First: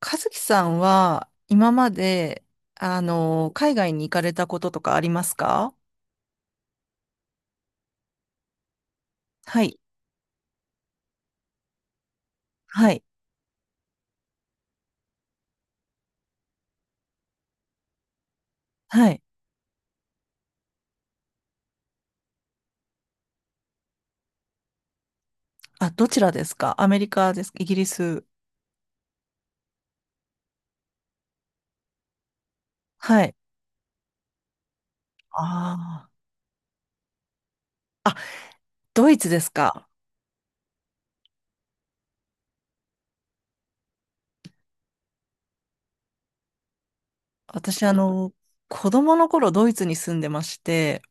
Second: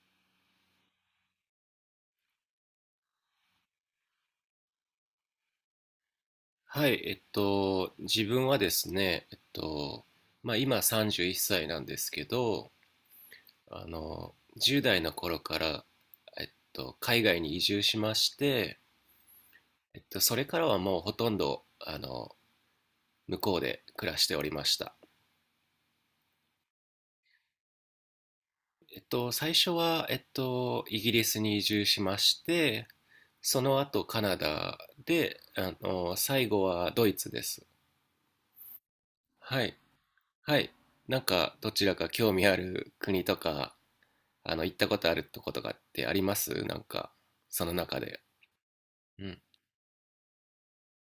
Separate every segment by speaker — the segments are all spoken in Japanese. Speaker 1: 和樹さんは今まで、海外に行かれたこととかありますか？
Speaker 2: はい、自分はですね、
Speaker 1: はい。
Speaker 2: 今31歳なんですけど、
Speaker 1: はい。
Speaker 2: あの、10代の頃から、海外に移住しまして、
Speaker 1: はい。
Speaker 2: それからはもうほとんど、向こうで暮らしておりました。
Speaker 1: あ、どちらですか？アメリカですか？イギリス？
Speaker 2: 最初は、イギリスに移住しまして、
Speaker 1: はい。
Speaker 2: その後カナダで、
Speaker 1: あ
Speaker 2: 最後はドイツです。
Speaker 1: あ。あ、ドイツです
Speaker 2: はい、
Speaker 1: か？
Speaker 2: はい。なんか、どちらか興味ある国とか行ったことあるとことかってありますなんか、その
Speaker 1: 私、
Speaker 2: 中で。
Speaker 1: 子供
Speaker 2: う
Speaker 1: の
Speaker 2: ん。
Speaker 1: 頃ドイツに住んでまして、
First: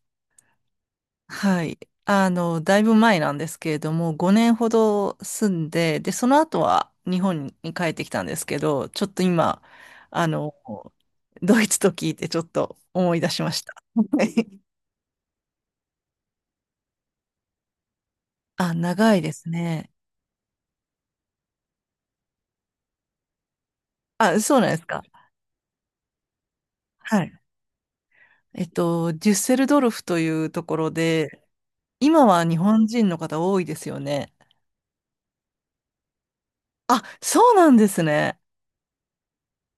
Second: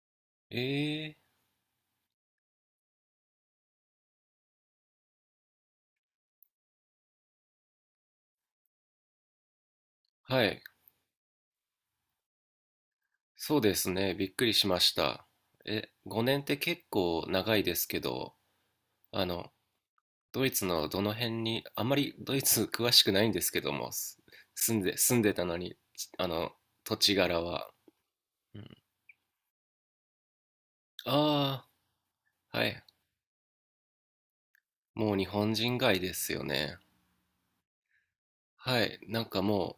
Speaker 2: えー、
Speaker 1: はい。あの、だいぶ前なんですけれども、5年ほど住んで、で、その後は日本に帰ってきたんですけど、ちょっと今、あ
Speaker 2: は
Speaker 1: の、
Speaker 2: い。
Speaker 1: ドイツと聞いてちょっと思い出しま
Speaker 2: そう
Speaker 1: した。
Speaker 2: です ね。
Speaker 1: は
Speaker 2: びっくり
Speaker 1: い。
Speaker 2: しました。え、5年って結構長いですけど、
Speaker 1: あ、長い
Speaker 2: あ
Speaker 1: です
Speaker 2: の、
Speaker 1: ね。
Speaker 2: ドイツのどの辺に、あんまりドイツ 詳しくないんですけども、
Speaker 1: あ、そうなんで
Speaker 2: 住ん
Speaker 1: す
Speaker 2: で、
Speaker 1: か。
Speaker 2: 住んでたのに、土地
Speaker 1: はい。
Speaker 2: 柄は。う
Speaker 1: えっ
Speaker 2: ん、
Speaker 1: と、デュッセルドルフというところで、
Speaker 2: あ
Speaker 1: 今は日
Speaker 2: あ、はい。
Speaker 1: 本人の方多いですよね。
Speaker 2: もう日本人街ですよね。
Speaker 1: あ、そうなんですね。
Speaker 2: はい。なんかも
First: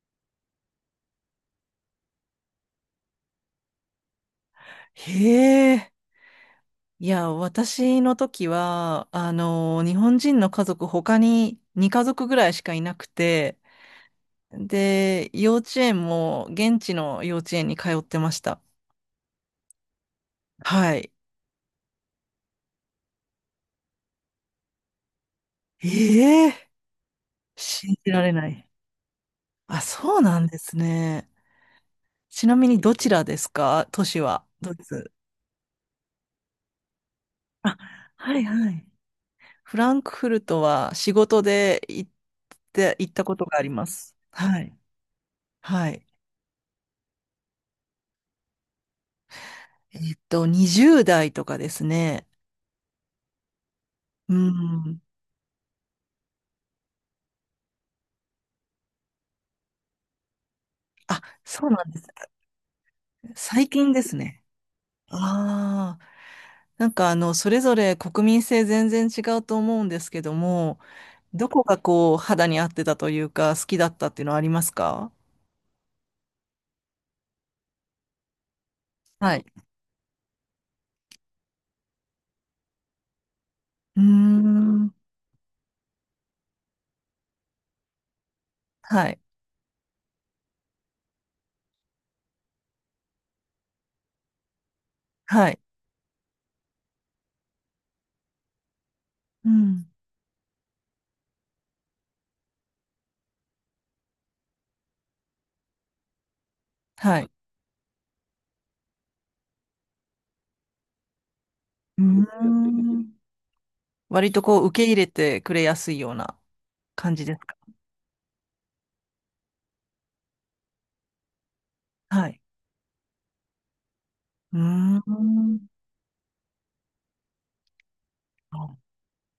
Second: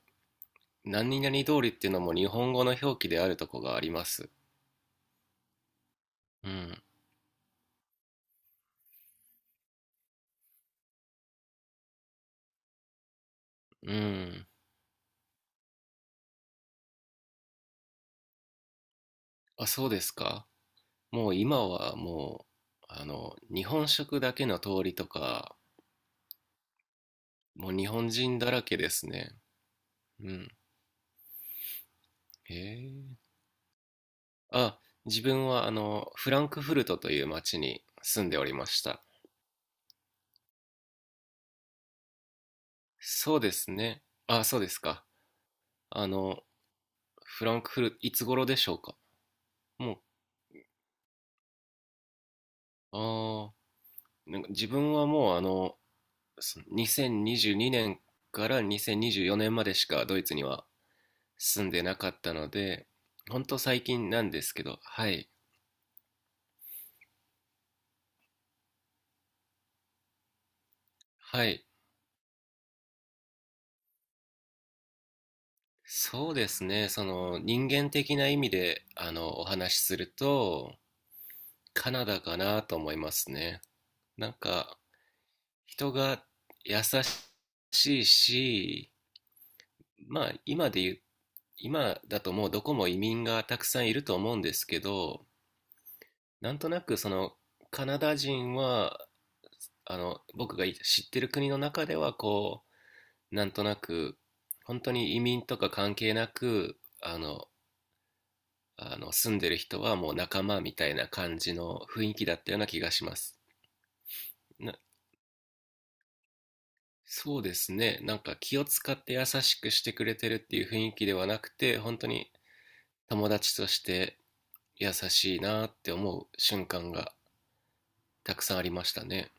Speaker 2: う、何々通りっていうのも日本語の表記であるとこがあります。
Speaker 1: へえ。
Speaker 2: うん。
Speaker 1: いや、私の時は、あの、日本人の家族他に2家族ぐらいしかいなくて、
Speaker 2: うん。
Speaker 1: で、幼稚園も現地の幼稚園に通ってました。
Speaker 2: あ、そうですか。
Speaker 1: はい。
Speaker 2: もう今は、日本食だけの通りとか、
Speaker 1: ええ、
Speaker 2: もう日
Speaker 1: 信
Speaker 2: 本
Speaker 1: じられ
Speaker 2: 人
Speaker 1: な
Speaker 2: だら
Speaker 1: い。
Speaker 2: けですね。
Speaker 1: あ、そう
Speaker 2: う
Speaker 1: なん
Speaker 2: ん。
Speaker 1: ですね。ち
Speaker 2: へ
Speaker 1: なみにどち
Speaker 2: え。
Speaker 1: らですか？都市は。ドイ
Speaker 2: あ、
Speaker 1: ツ。
Speaker 2: 自分はフランクフルトという町
Speaker 1: あ、
Speaker 2: に住ん
Speaker 1: は
Speaker 2: で
Speaker 1: い
Speaker 2: おりま
Speaker 1: は
Speaker 2: し
Speaker 1: い。
Speaker 2: た。
Speaker 1: フランクフルトは仕事で行ったこ
Speaker 2: そう
Speaker 1: と
Speaker 2: で
Speaker 1: があり
Speaker 2: す
Speaker 1: ま
Speaker 2: ね。
Speaker 1: す。
Speaker 2: あ、そ
Speaker 1: は
Speaker 2: うで
Speaker 1: い。
Speaker 2: すか。
Speaker 1: はい。
Speaker 2: あの、フランクフルト、いつ頃でしょうか。も
Speaker 1: えっと、20代とかですね。
Speaker 2: ああ、
Speaker 1: う
Speaker 2: なんか自分
Speaker 1: ん。
Speaker 2: はもうあの、そ2022年から2024年までしかドイツには
Speaker 1: あ、
Speaker 2: 住
Speaker 1: そ
Speaker 2: ん
Speaker 1: う
Speaker 2: で
Speaker 1: なん
Speaker 2: な
Speaker 1: です
Speaker 2: か
Speaker 1: ね。
Speaker 2: ったので、ほんと
Speaker 1: 最
Speaker 2: 最
Speaker 1: 近で
Speaker 2: 近
Speaker 1: す
Speaker 2: なんで
Speaker 1: ね。
Speaker 2: すけど、はい、
Speaker 1: ああ、あの、それぞれ国民性全然違うと思うんですけども、
Speaker 2: は
Speaker 1: どこ
Speaker 2: い、
Speaker 1: がこう、肌に合ってたというか、好きだったっていうのはありますか？
Speaker 2: そうですね、その人間的な意味で、
Speaker 1: はい。
Speaker 2: お話しすると、カナダかなと思いますね。
Speaker 1: うー
Speaker 2: なんか、
Speaker 1: ん。
Speaker 2: 人が優しいし、
Speaker 1: はい。
Speaker 2: まあ、今で言う、今だともうどこも移民がたくさんいると思うんですけど、
Speaker 1: はい。
Speaker 2: なんとなくそのカナダ人は、
Speaker 1: うん。
Speaker 2: 僕が知ってる国の中ではなんとなく、本当に移民とか関係なく、
Speaker 1: はい。
Speaker 2: 住んでる人はもう仲間みたいな感じの
Speaker 1: う
Speaker 2: 雰
Speaker 1: ー
Speaker 2: 囲気だったような気がし
Speaker 1: ん。
Speaker 2: ます。
Speaker 1: 割とこう、
Speaker 2: な
Speaker 1: 受け入れてくれやすいような感じです
Speaker 2: そうで
Speaker 1: か？
Speaker 2: すね。なんか気を使って優しくしてくれてるっていう雰囲気ではなくて、本当
Speaker 1: は
Speaker 2: に
Speaker 1: い。
Speaker 2: 友達として
Speaker 1: う
Speaker 2: 優
Speaker 1: ー
Speaker 2: しいな
Speaker 1: ん。
Speaker 2: って思う瞬間がたくさんありましたね。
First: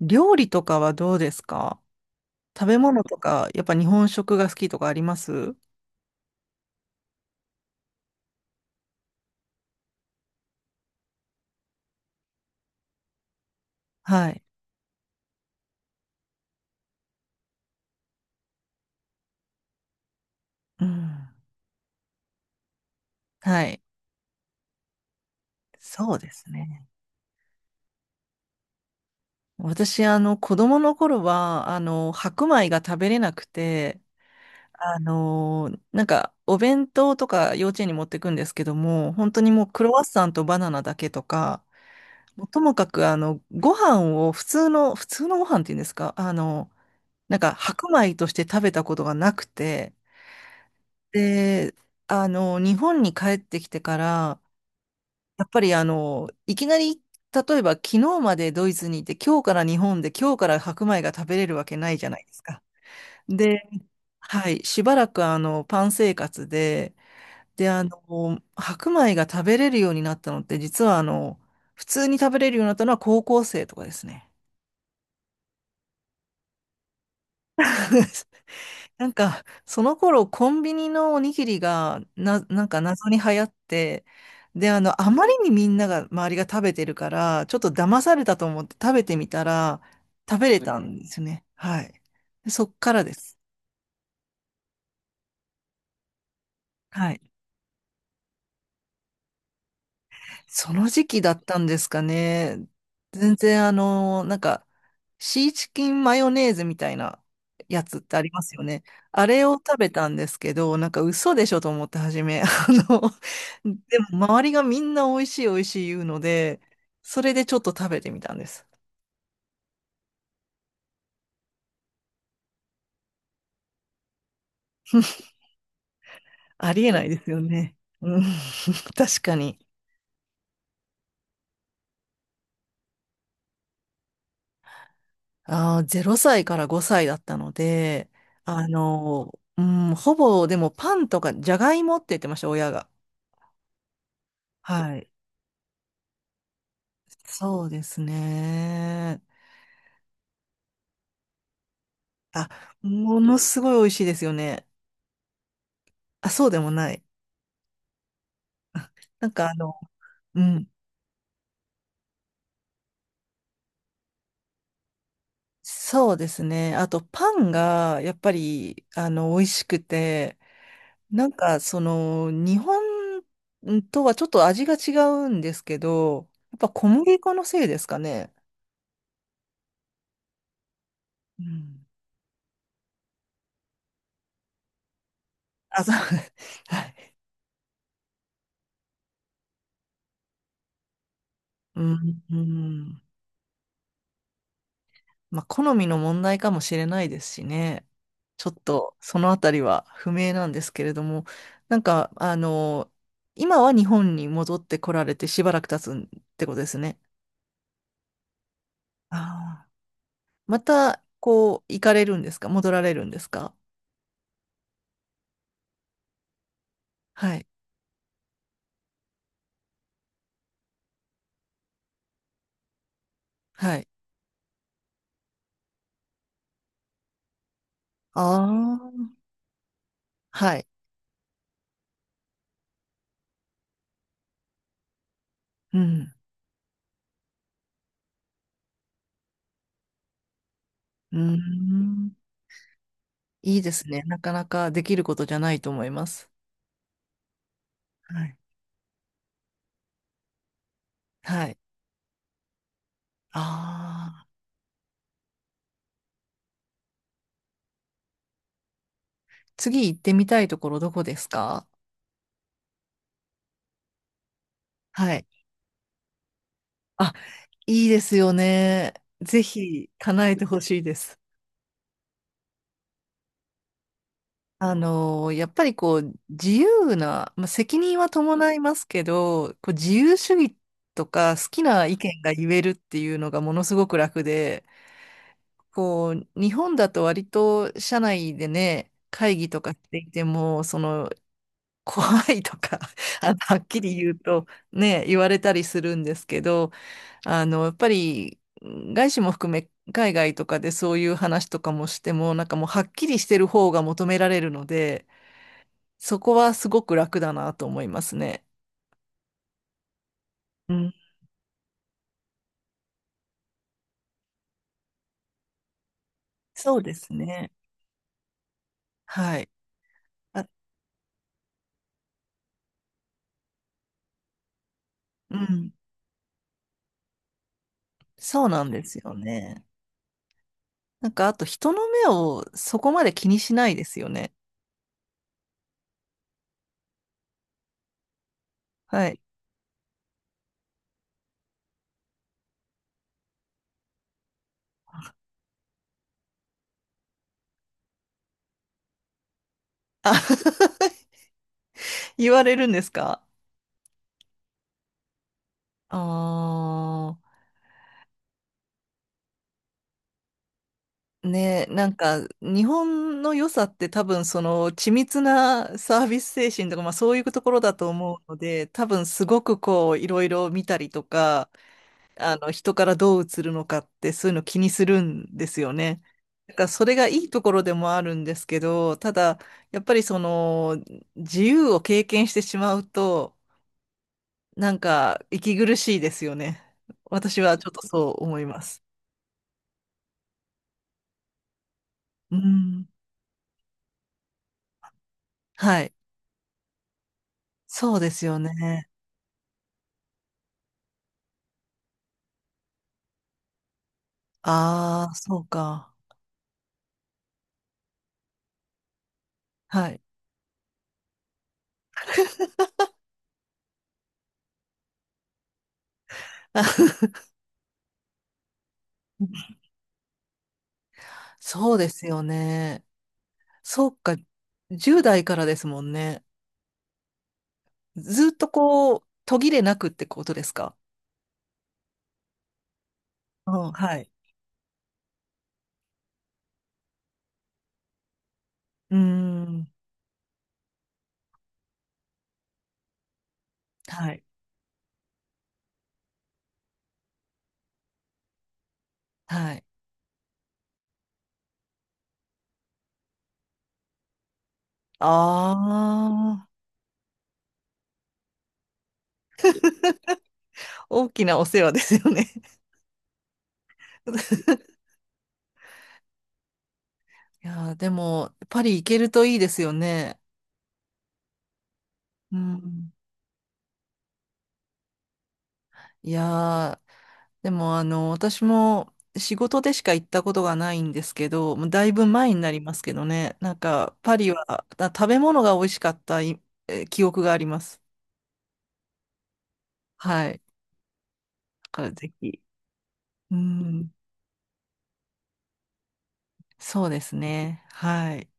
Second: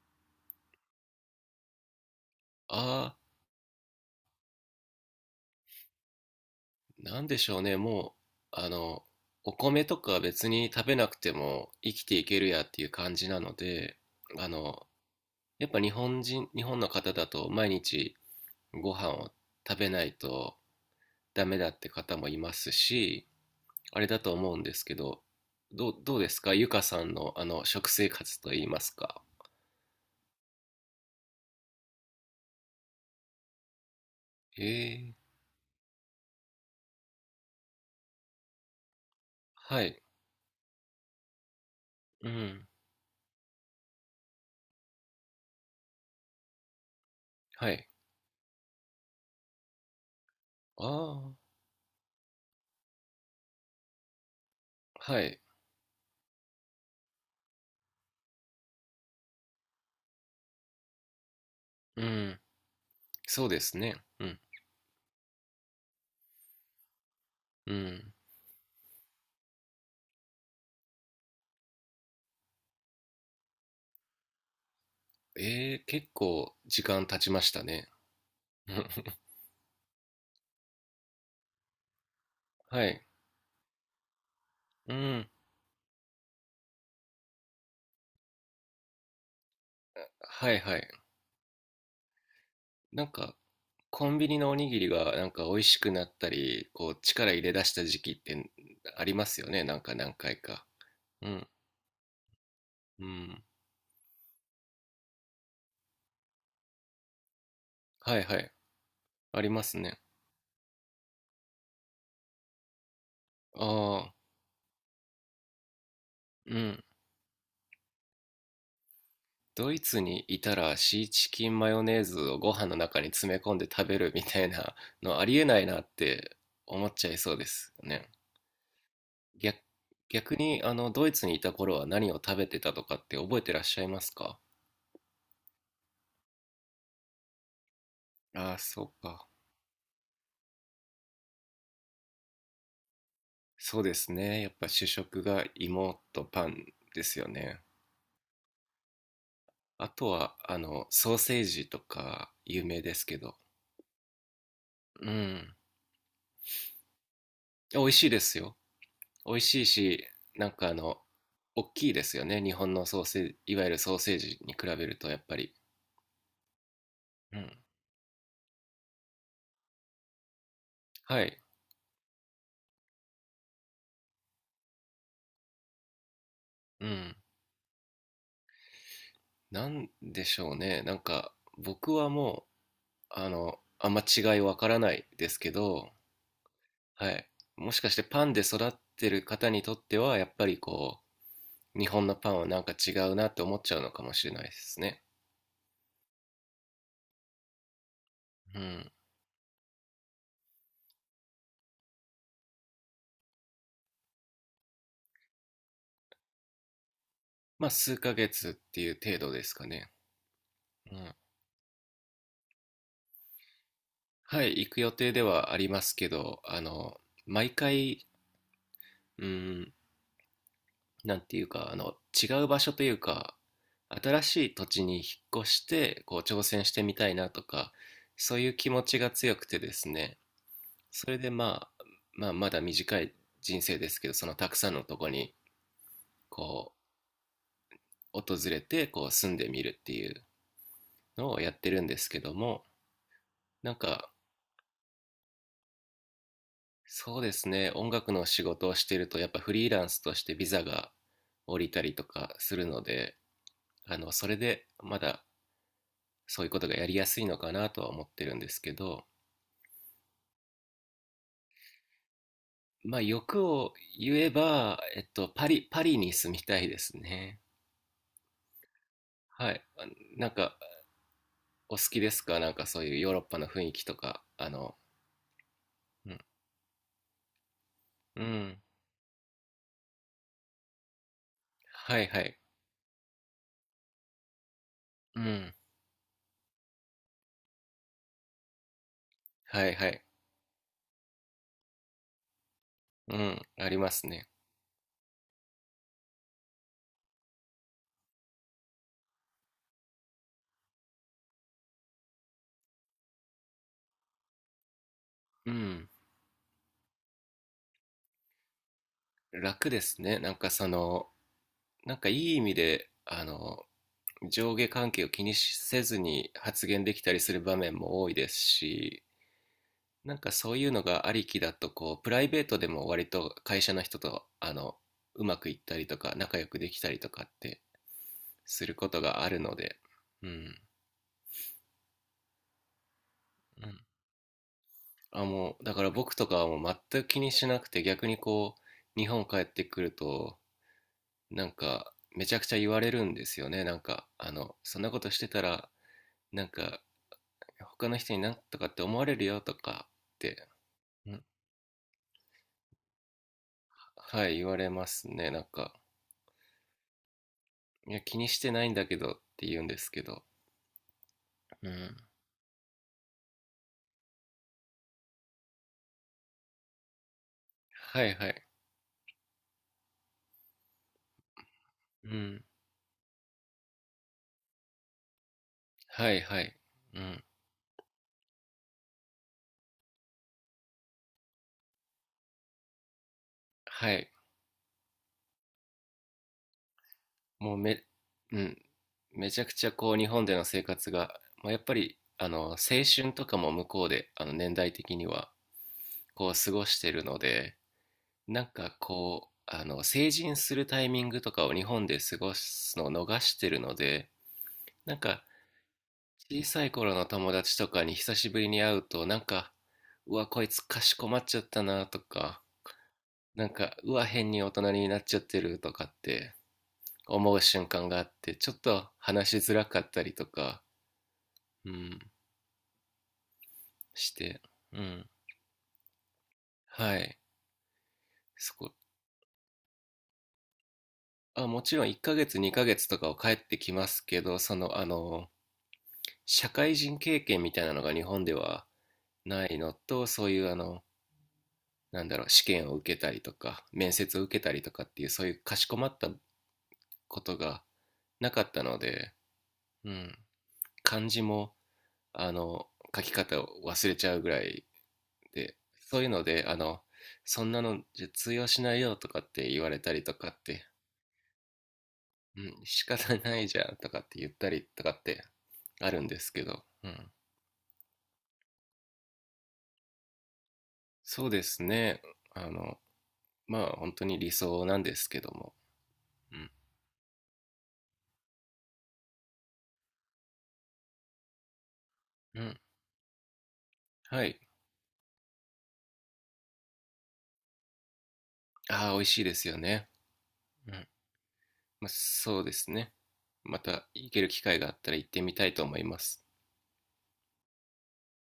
Speaker 1: 料理とかはどうですか？食べ物
Speaker 2: あ
Speaker 1: と
Speaker 2: あ、
Speaker 1: か、やっぱ日本食が好きとかあります？
Speaker 2: なんでしょうね。う、あの、お米とか別に食べなくても生きていけるやっていう感じなので、
Speaker 1: はい。
Speaker 2: あの、やっぱ日本人、日本の方だと毎日ご飯を食べないと
Speaker 1: うん。
Speaker 2: ダメだって方もいますし、
Speaker 1: はい。
Speaker 2: あれだと思うんですけど、ど
Speaker 1: そう
Speaker 2: うで
Speaker 1: で
Speaker 2: す
Speaker 1: す
Speaker 2: かゆか
Speaker 1: ね。
Speaker 2: さんのあの食生活といいますか。
Speaker 1: 私、子供の頃は、白米が食べれなくて、
Speaker 2: え
Speaker 1: あ
Speaker 2: え、
Speaker 1: の、なんか、お弁当とか幼稚園に持ってくんですけども、本当にもう
Speaker 2: は
Speaker 1: クロワ
Speaker 2: い、
Speaker 1: ッサンとバナナだけとか、
Speaker 2: う
Speaker 1: もうと
Speaker 2: ん、
Speaker 1: もかく、ご飯を普通のご飯っていうんですか、あの、なんか、
Speaker 2: はい。
Speaker 1: 白米として食べたことがなくて、
Speaker 2: ああ、
Speaker 1: で、日本に帰ってきてから、
Speaker 2: はい、
Speaker 1: やっぱりあの、いきなり、例えば昨日までドイツにいて、今日から日本で、今日から白米が食べれるわけない
Speaker 2: う
Speaker 1: じゃないで
Speaker 2: ん、
Speaker 1: すか。
Speaker 2: そうで
Speaker 1: で、
Speaker 2: すね。うん、
Speaker 1: はい、しばらくあの、パン生活で、で、
Speaker 2: うん。
Speaker 1: 白米が食べれるようになったのって、実はあの、普通に食べれるようになったのは高校生とかですね。
Speaker 2: ええ、結構時間経ちましたね。
Speaker 1: なん か、その頃、コンビニのおにぎりが、なんか
Speaker 2: はい、
Speaker 1: 謎に流行って、で、あ
Speaker 2: う
Speaker 1: の、あま
Speaker 2: ん、
Speaker 1: りにみんなが、周りが食べてるから、ちょっと騙されたと思って食べてみたら、食べ
Speaker 2: はい
Speaker 1: れ
Speaker 2: は
Speaker 1: た
Speaker 2: い。
Speaker 1: んですよね。はい。でそっから
Speaker 2: な
Speaker 1: で
Speaker 2: ん
Speaker 1: す。
Speaker 2: か、コンビニのおにぎりがなんか美味しくなったり、こう
Speaker 1: はい。
Speaker 2: 力入れ出した時期ってありますよね。なんか何回か。
Speaker 1: その時期
Speaker 2: う
Speaker 1: だっ
Speaker 2: ん。
Speaker 1: たんですかね。
Speaker 2: う
Speaker 1: 全
Speaker 2: ん。
Speaker 1: 然あの、なんか、シーチキンマヨネーズみたいなやつって
Speaker 2: は
Speaker 1: あ
Speaker 2: い
Speaker 1: り
Speaker 2: は
Speaker 1: ま
Speaker 2: い。
Speaker 1: すよね。あ
Speaker 2: あ
Speaker 1: れ
Speaker 2: り
Speaker 1: を
Speaker 2: ます
Speaker 1: 食べ
Speaker 2: ね。
Speaker 1: たんですけど、なんか嘘でしょと思って初め。あの、で
Speaker 2: ああ、
Speaker 1: も周りがみんな美味しい美味しい言うの
Speaker 2: う
Speaker 1: で、
Speaker 2: ん。
Speaker 1: それでちょっと食べてみたんです。
Speaker 2: ドイツにいたらシーチキンマヨネーズをご飯の中に詰め込んで食べるみたいなのありえないなって
Speaker 1: あり
Speaker 2: 思
Speaker 1: え
Speaker 2: っ
Speaker 1: ない
Speaker 2: ちゃ
Speaker 1: で
Speaker 2: い
Speaker 1: す
Speaker 2: そう
Speaker 1: よ
Speaker 2: です
Speaker 1: ね。
Speaker 2: ね。
Speaker 1: うん、確かに。
Speaker 2: 逆、逆にドイツにいた頃は何を食べてたとかって覚えてらっしゃいますか
Speaker 1: ああ、0歳から5歳だったので、
Speaker 2: ああー、
Speaker 1: あ
Speaker 2: そうか。
Speaker 1: の、うん、ほぼでもパンとかじゃがいもって言ってました、親が。
Speaker 2: そうですね。やっぱ主
Speaker 1: はい。
Speaker 2: 食が芋とパンですよね。
Speaker 1: そうですね。
Speaker 2: あとは、ソーセージとか
Speaker 1: あ、
Speaker 2: 有名ですけ
Speaker 1: もの
Speaker 2: ど。
Speaker 1: すごい美味しいですよね。
Speaker 2: うん。
Speaker 1: あ、そうでもない。
Speaker 2: 美味しいですよ。
Speaker 1: な
Speaker 2: 美
Speaker 1: ん
Speaker 2: 味
Speaker 1: かあ
Speaker 2: しい
Speaker 1: の、
Speaker 2: し、
Speaker 1: う
Speaker 2: なんか
Speaker 1: ん。
Speaker 2: あの、大きいですよね。日本のソーセージ、いわゆるソーセージに比べるとやっぱり。
Speaker 1: そうですね。あと、パ
Speaker 2: う
Speaker 1: ン
Speaker 2: ん。
Speaker 1: が、やっぱり、あの、美味しくて、
Speaker 2: は
Speaker 1: なん
Speaker 2: い。
Speaker 1: か、その、日本とはちょっと味が違うんですけど、やっぱ
Speaker 2: う
Speaker 1: 小
Speaker 2: ん。
Speaker 1: 麦粉のせいですかね。
Speaker 2: なんでしょうね。なんか、
Speaker 1: うん。
Speaker 2: 僕はもう、あんま違いわからないですけ
Speaker 1: あ、そ
Speaker 2: ど、
Speaker 1: う。はい。
Speaker 2: はい。もしかしてパンで育ってる方にとっては、やっぱりこう、
Speaker 1: う
Speaker 2: 日本の
Speaker 1: ん。
Speaker 2: パ
Speaker 1: う
Speaker 2: ンはなんか違
Speaker 1: ん。
Speaker 2: うなって思っちゃうのかもしれないですね。
Speaker 1: まあ、好みの問題かもしれないですしね。ちょっ
Speaker 2: うん。
Speaker 1: と、そのあたりは不明なんですけれども、なんか、あの、今は日本に戻ってこられてしばらく経つってことですね。
Speaker 2: まあ、数ヶ月っていう程度です
Speaker 1: あ
Speaker 2: か
Speaker 1: あ。
Speaker 2: ね。
Speaker 1: ま
Speaker 2: う
Speaker 1: た、
Speaker 2: ん。
Speaker 1: こう、行かれるんですか？戻られるんですか？
Speaker 2: はい、行く予定ではありますけど、
Speaker 1: はい。
Speaker 2: 毎回、うん、なんていうか、違う場所というか、
Speaker 1: はい。
Speaker 2: 新しい土地に引っ越して、こう、挑戦してみたいなとか、そういう気
Speaker 1: あ
Speaker 2: 持ち
Speaker 1: あ。
Speaker 2: が強くてですね、
Speaker 1: はい。
Speaker 2: それでまあ、まだ短い人生ですけど、そのたくさんのとこに、
Speaker 1: うん。
Speaker 2: こう、訪れて、こう、住んでみるっていう、
Speaker 1: うー
Speaker 2: のをやってるんです
Speaker 1: ん。
Speaker 2: けども、
Speaker 1: いいで
Speaker 2: なん
Speaker 1: すね。
Speaker 2: か、
Speaker 1: なかなかできることじゃないと思います。
Speaker 2: そうですね、音楽
Speaker 1: は
Speaker 2: の
Speaker 1: い。
Speaker 2: 仕事をしてると、やっぱフリーランスとしてビザが
Speaker 1: はい。
Speaker 2: 降りたりとかするので、
Speaker 1: ああ。
Speaker 2: それでまだそういうことがやりやすいのかなとは思ってるんですけど、
Speaker 1: 次行ってみたいところどこですか？
Speaker 2: まあ欲を言えば、
Speaker 1: はい。
Speaker 2: パリに住みたいです
Speaker 1: あ、
Speaker 2: ね。
Speaker 1: いいですよね。ぜ
Speaker 2: はい。あ
Speaker 1: ひ
Speaker 2: な
Speaker 1: 叶
Speaker 2: ん
Speaker 1: えて
Speaker 2: か、
Speaker 1: ほしいです。
Speaker 2: お好きですかなんかそういうヨーロッパの雰囲気とか、
Speaker 1: あの、やっぱりこ
Speaker 2: う
Speaker 1: う、
Speaker 2: ん、
Speaker 1: 自由な、まあ、責任は
Speaker 2: う
Speaker 1: 伴い
Speaker 2: ん、
Speaker 1: ますけど、こう自由主義とか好きな意
Speaker 2: はいは
Speaker 1: 見が
Speaker 2: い、
Speaker 1: 言えるっていうのがものすごく楽で、
Speaker 2: うん、
Speaker 1: こう、日本だと割と社内でね、会議と
Speaker 2: は
Speaker 1: か
Speaker 2: い
Speaker 1: し
Speaker 2: は
Speaker 1: て
Speaker 2: い、
Speaker 1: いても、その、怖いとか、
Speaker 2: う
Speaker 1: あの、
Speaker 2: ん、
Speaker 1: はっ
Speaker 2: あり
Speaker 1: き
Speaker 2: ま
Speaker 1: り
Speaker 2: す
Speaker 1: 言う
Speaker 2: ね。
Speaker 1: とね、言われたりするんですけど、あの、やっぱり、外資も含め、海外とかでそういう話とかもしても、なんかもうはっきりしてる方が求められるので、
Speaker 2: うん。
Speaker 1: そこはすごく楽だなと思いますね。
Speaker 2: 楽ですね。なんかそ
Speaker 1: うん、
Speaker 2: の、いい意味で、上下関係を気にせずに発
Speaker 1: そう
Speaker 2: 言
Speaker 1: で
Speaker 2: でき
Speaker 1: す
Speaker 2: たりする
Speaker 1: ね。
Speaker 2: 場面も多いですし、
Speaker 1: はい。
Speaker 2: なんか
Speaker 1: あ、
Speaker 2: そういうのがありきだと、こう、プライベートでも割と会社の人と、う
Speaker 1: う
Speaker 2: まくいっ
Speaker 1: ん、
Speaker 2: たりとか、仲良くできたりとかって
Speaker 1: そうな
Speaker 2: す
Speaker 1: ん
Speaker 2: る
Speaker 1: で
Speaker 2: こ
Speaker 1: す
Speaker 2: と
Speaker 1: よ
Speaker 2: があるの
Speaker 1: ね。
Speaker 2: で、うん。
Speaker 1: なんか、あと人の目をそこまで気にし
Speaker 2: う
Speaker 1: ない
Speaker 2: ん
Speaker 1: ですよね。
Speaker 2: あ、もう、だから僕とかはもう全く気にしなくて、逆にこう、日
Speaker 1: はい。
Speaker 2: 本帰ってくると、なんか、めちゃくちゃ言われるんですよね。なんか、そんなことしてたら、なんか他の人になんとかって思われるよとかってうん
Speaker 1: 言われるんですか？
Speaker 2: はい言われますねなんか
Speaker 1: ああー。
Speaker 2: いや気にしてないんだけどって言うんですけど
Speaker 1: ね、
Speaker 2: う
Speaker 1: なん
Speaker 2: ん。
Speaker 1: か日本の良さって多分その緻密なサービス精神とか、まあ、そういうところだと
Speaker 2: はい
Speaker 1: 思
Speaker 2: は
Speaker 1: うの
Speaker 2: い
Speaker 1: で多分すごくこういろいろ見たりとか、
Speaker 2: う
Speaker 1: あ
Speaker 2: ん
Speaker 1: の人からどう映るのかってそういうの気にするんですよね。
Speaker 2: はいは
Speaker 1: だ
Speaker 2: い
Speaker 1: からそれ
Speaker 2: う
Speaker 1: がい
Speaker 2: ん
Speaker 1: いところでもあるんですけど、ただやっぱりその自由を経験してしまうと
Speaker 2: はい
Speaker 1: なんか息苦しいですよね。私
Speaker 2: も
Speaker 1: は
Speaker 2: う
Speaker 1: ちょっと
Speaker 2: め
Speaker 1: そう
Speaker 2: う
Speaker 1: 思い
Speaker 2: ん
Speaker 1: ます。
Speaker 2: めちゃくちゃこう日本での生活が、まあ、やっぱりあ
Speaker 1: う
Speaker 2: の青
Speaker 1: ん、
Speaker 2: 春とかも向こうであの年代的には
Speaker 1: はい、
Speaker 2: こう過ごしてるので
Speaker 1: そうですよ
Speaker 2: なんか
Speaker 1: ね。
Speaker 2: こうあの成人するタイミングとかを日本で過ごすのを逃してるのでなん
Speaker 1: ああ、
Speaker 2: か
Speaker 1: そうか。
Speaker 2: 小さい頃の友達とかに久しぶりに会うと、なんか、
Speaker 1: はい。
Speaker 2: うわ、こいつかしこまっちゃったなとか、なんか、うわ、変に大人になっちゃってるとかって 思う瞬間があって、ちょっと話しづらかったりとか、う
Speaker 1: そうで
Speaker 2: ん、
Speaker 1: すよね。そう
Speaker 2: し
Speaker 1: か。
Speaker 2: て、うん。
Speaker 1: 10代からですもんね。
Speaker 2: はい。
Speaker 1: ずっと
Speaker 2: そこ。
Speaker 1: こう、途切れなくってことですか？
Speaker 2: あ、もちろん1ヶ月、2ヶ月とかを帰っ
Speaker 1: う
Speaker 2: てき
Speaker 1: ん、
Speaker 2: ま
Speaker 1: は
Speaker 2: す
Speaker 1: い。
Speaker 2: けど、その、社会人経験みたいなのが日本では
Speaker 1: うー
Speaker 2: ない
Speaker 1: ん、
Speaker 2: のと、そういうあの、なんだろう試験を受けたりとか面
Speaker 1: は
Speaker 2: 接を
Speaker 1: い、
Speaker 2: 受けたりとかっていうそういうかしこまったことがなかったので、
Speaker 1: はい。
Speaker 2: うん、漢字もあの書き方を忘れちゃうぐらい
Speaker 1: あ
Speaker 2: でそういうので
Speaker 1: あ、
Speaker 2: あのそんなのじゃ通用しないよとかって言われたりとかって、
Speaker 1: 大きなお世話ですよね。
Speaker 2: うん、仕方ないじゃんとかって言ったりと かってあるんですけど、うん、
Speaker 1: いやー、でも、パリ行けるといいですよね。
Speaker 2: そうですね
Speaker 1: う
Speaker 2: あの
Speaker 1: ん。
Speaker 2: 本当に理想なんですけども、
Speaker 1: い
Speaker 2: うん、
Speaker 1: やー、でも、あの、私も仕事でしか行ったことがないんですけど、もうだいぶ前
Speaker 2: う
Speaker 1: にな
Speaker 2: ん、
Speaker 1: りますけどね、なんか、パ
Speaker 2: は
Speaker 1: リ
Speaker 2: い
Speaker 1: は、あ、食べ物が美味しかった、い、え、記憶があります。
Speaker 2: ああ美味しいですよね、
Speaker 1: はい。だ
Speaker 2: うん、
Speaker 1: か
Speaker 2: まあ、
Speaker 1: らぜひ。
Speaker 2: そうですね。
Speaker 1: う
Speaker 2: ま
Speaker 1: ん、
Speaker 2: た行ける機会があったら行ってみたいと思います。
Speaker 1: そうですね。はい。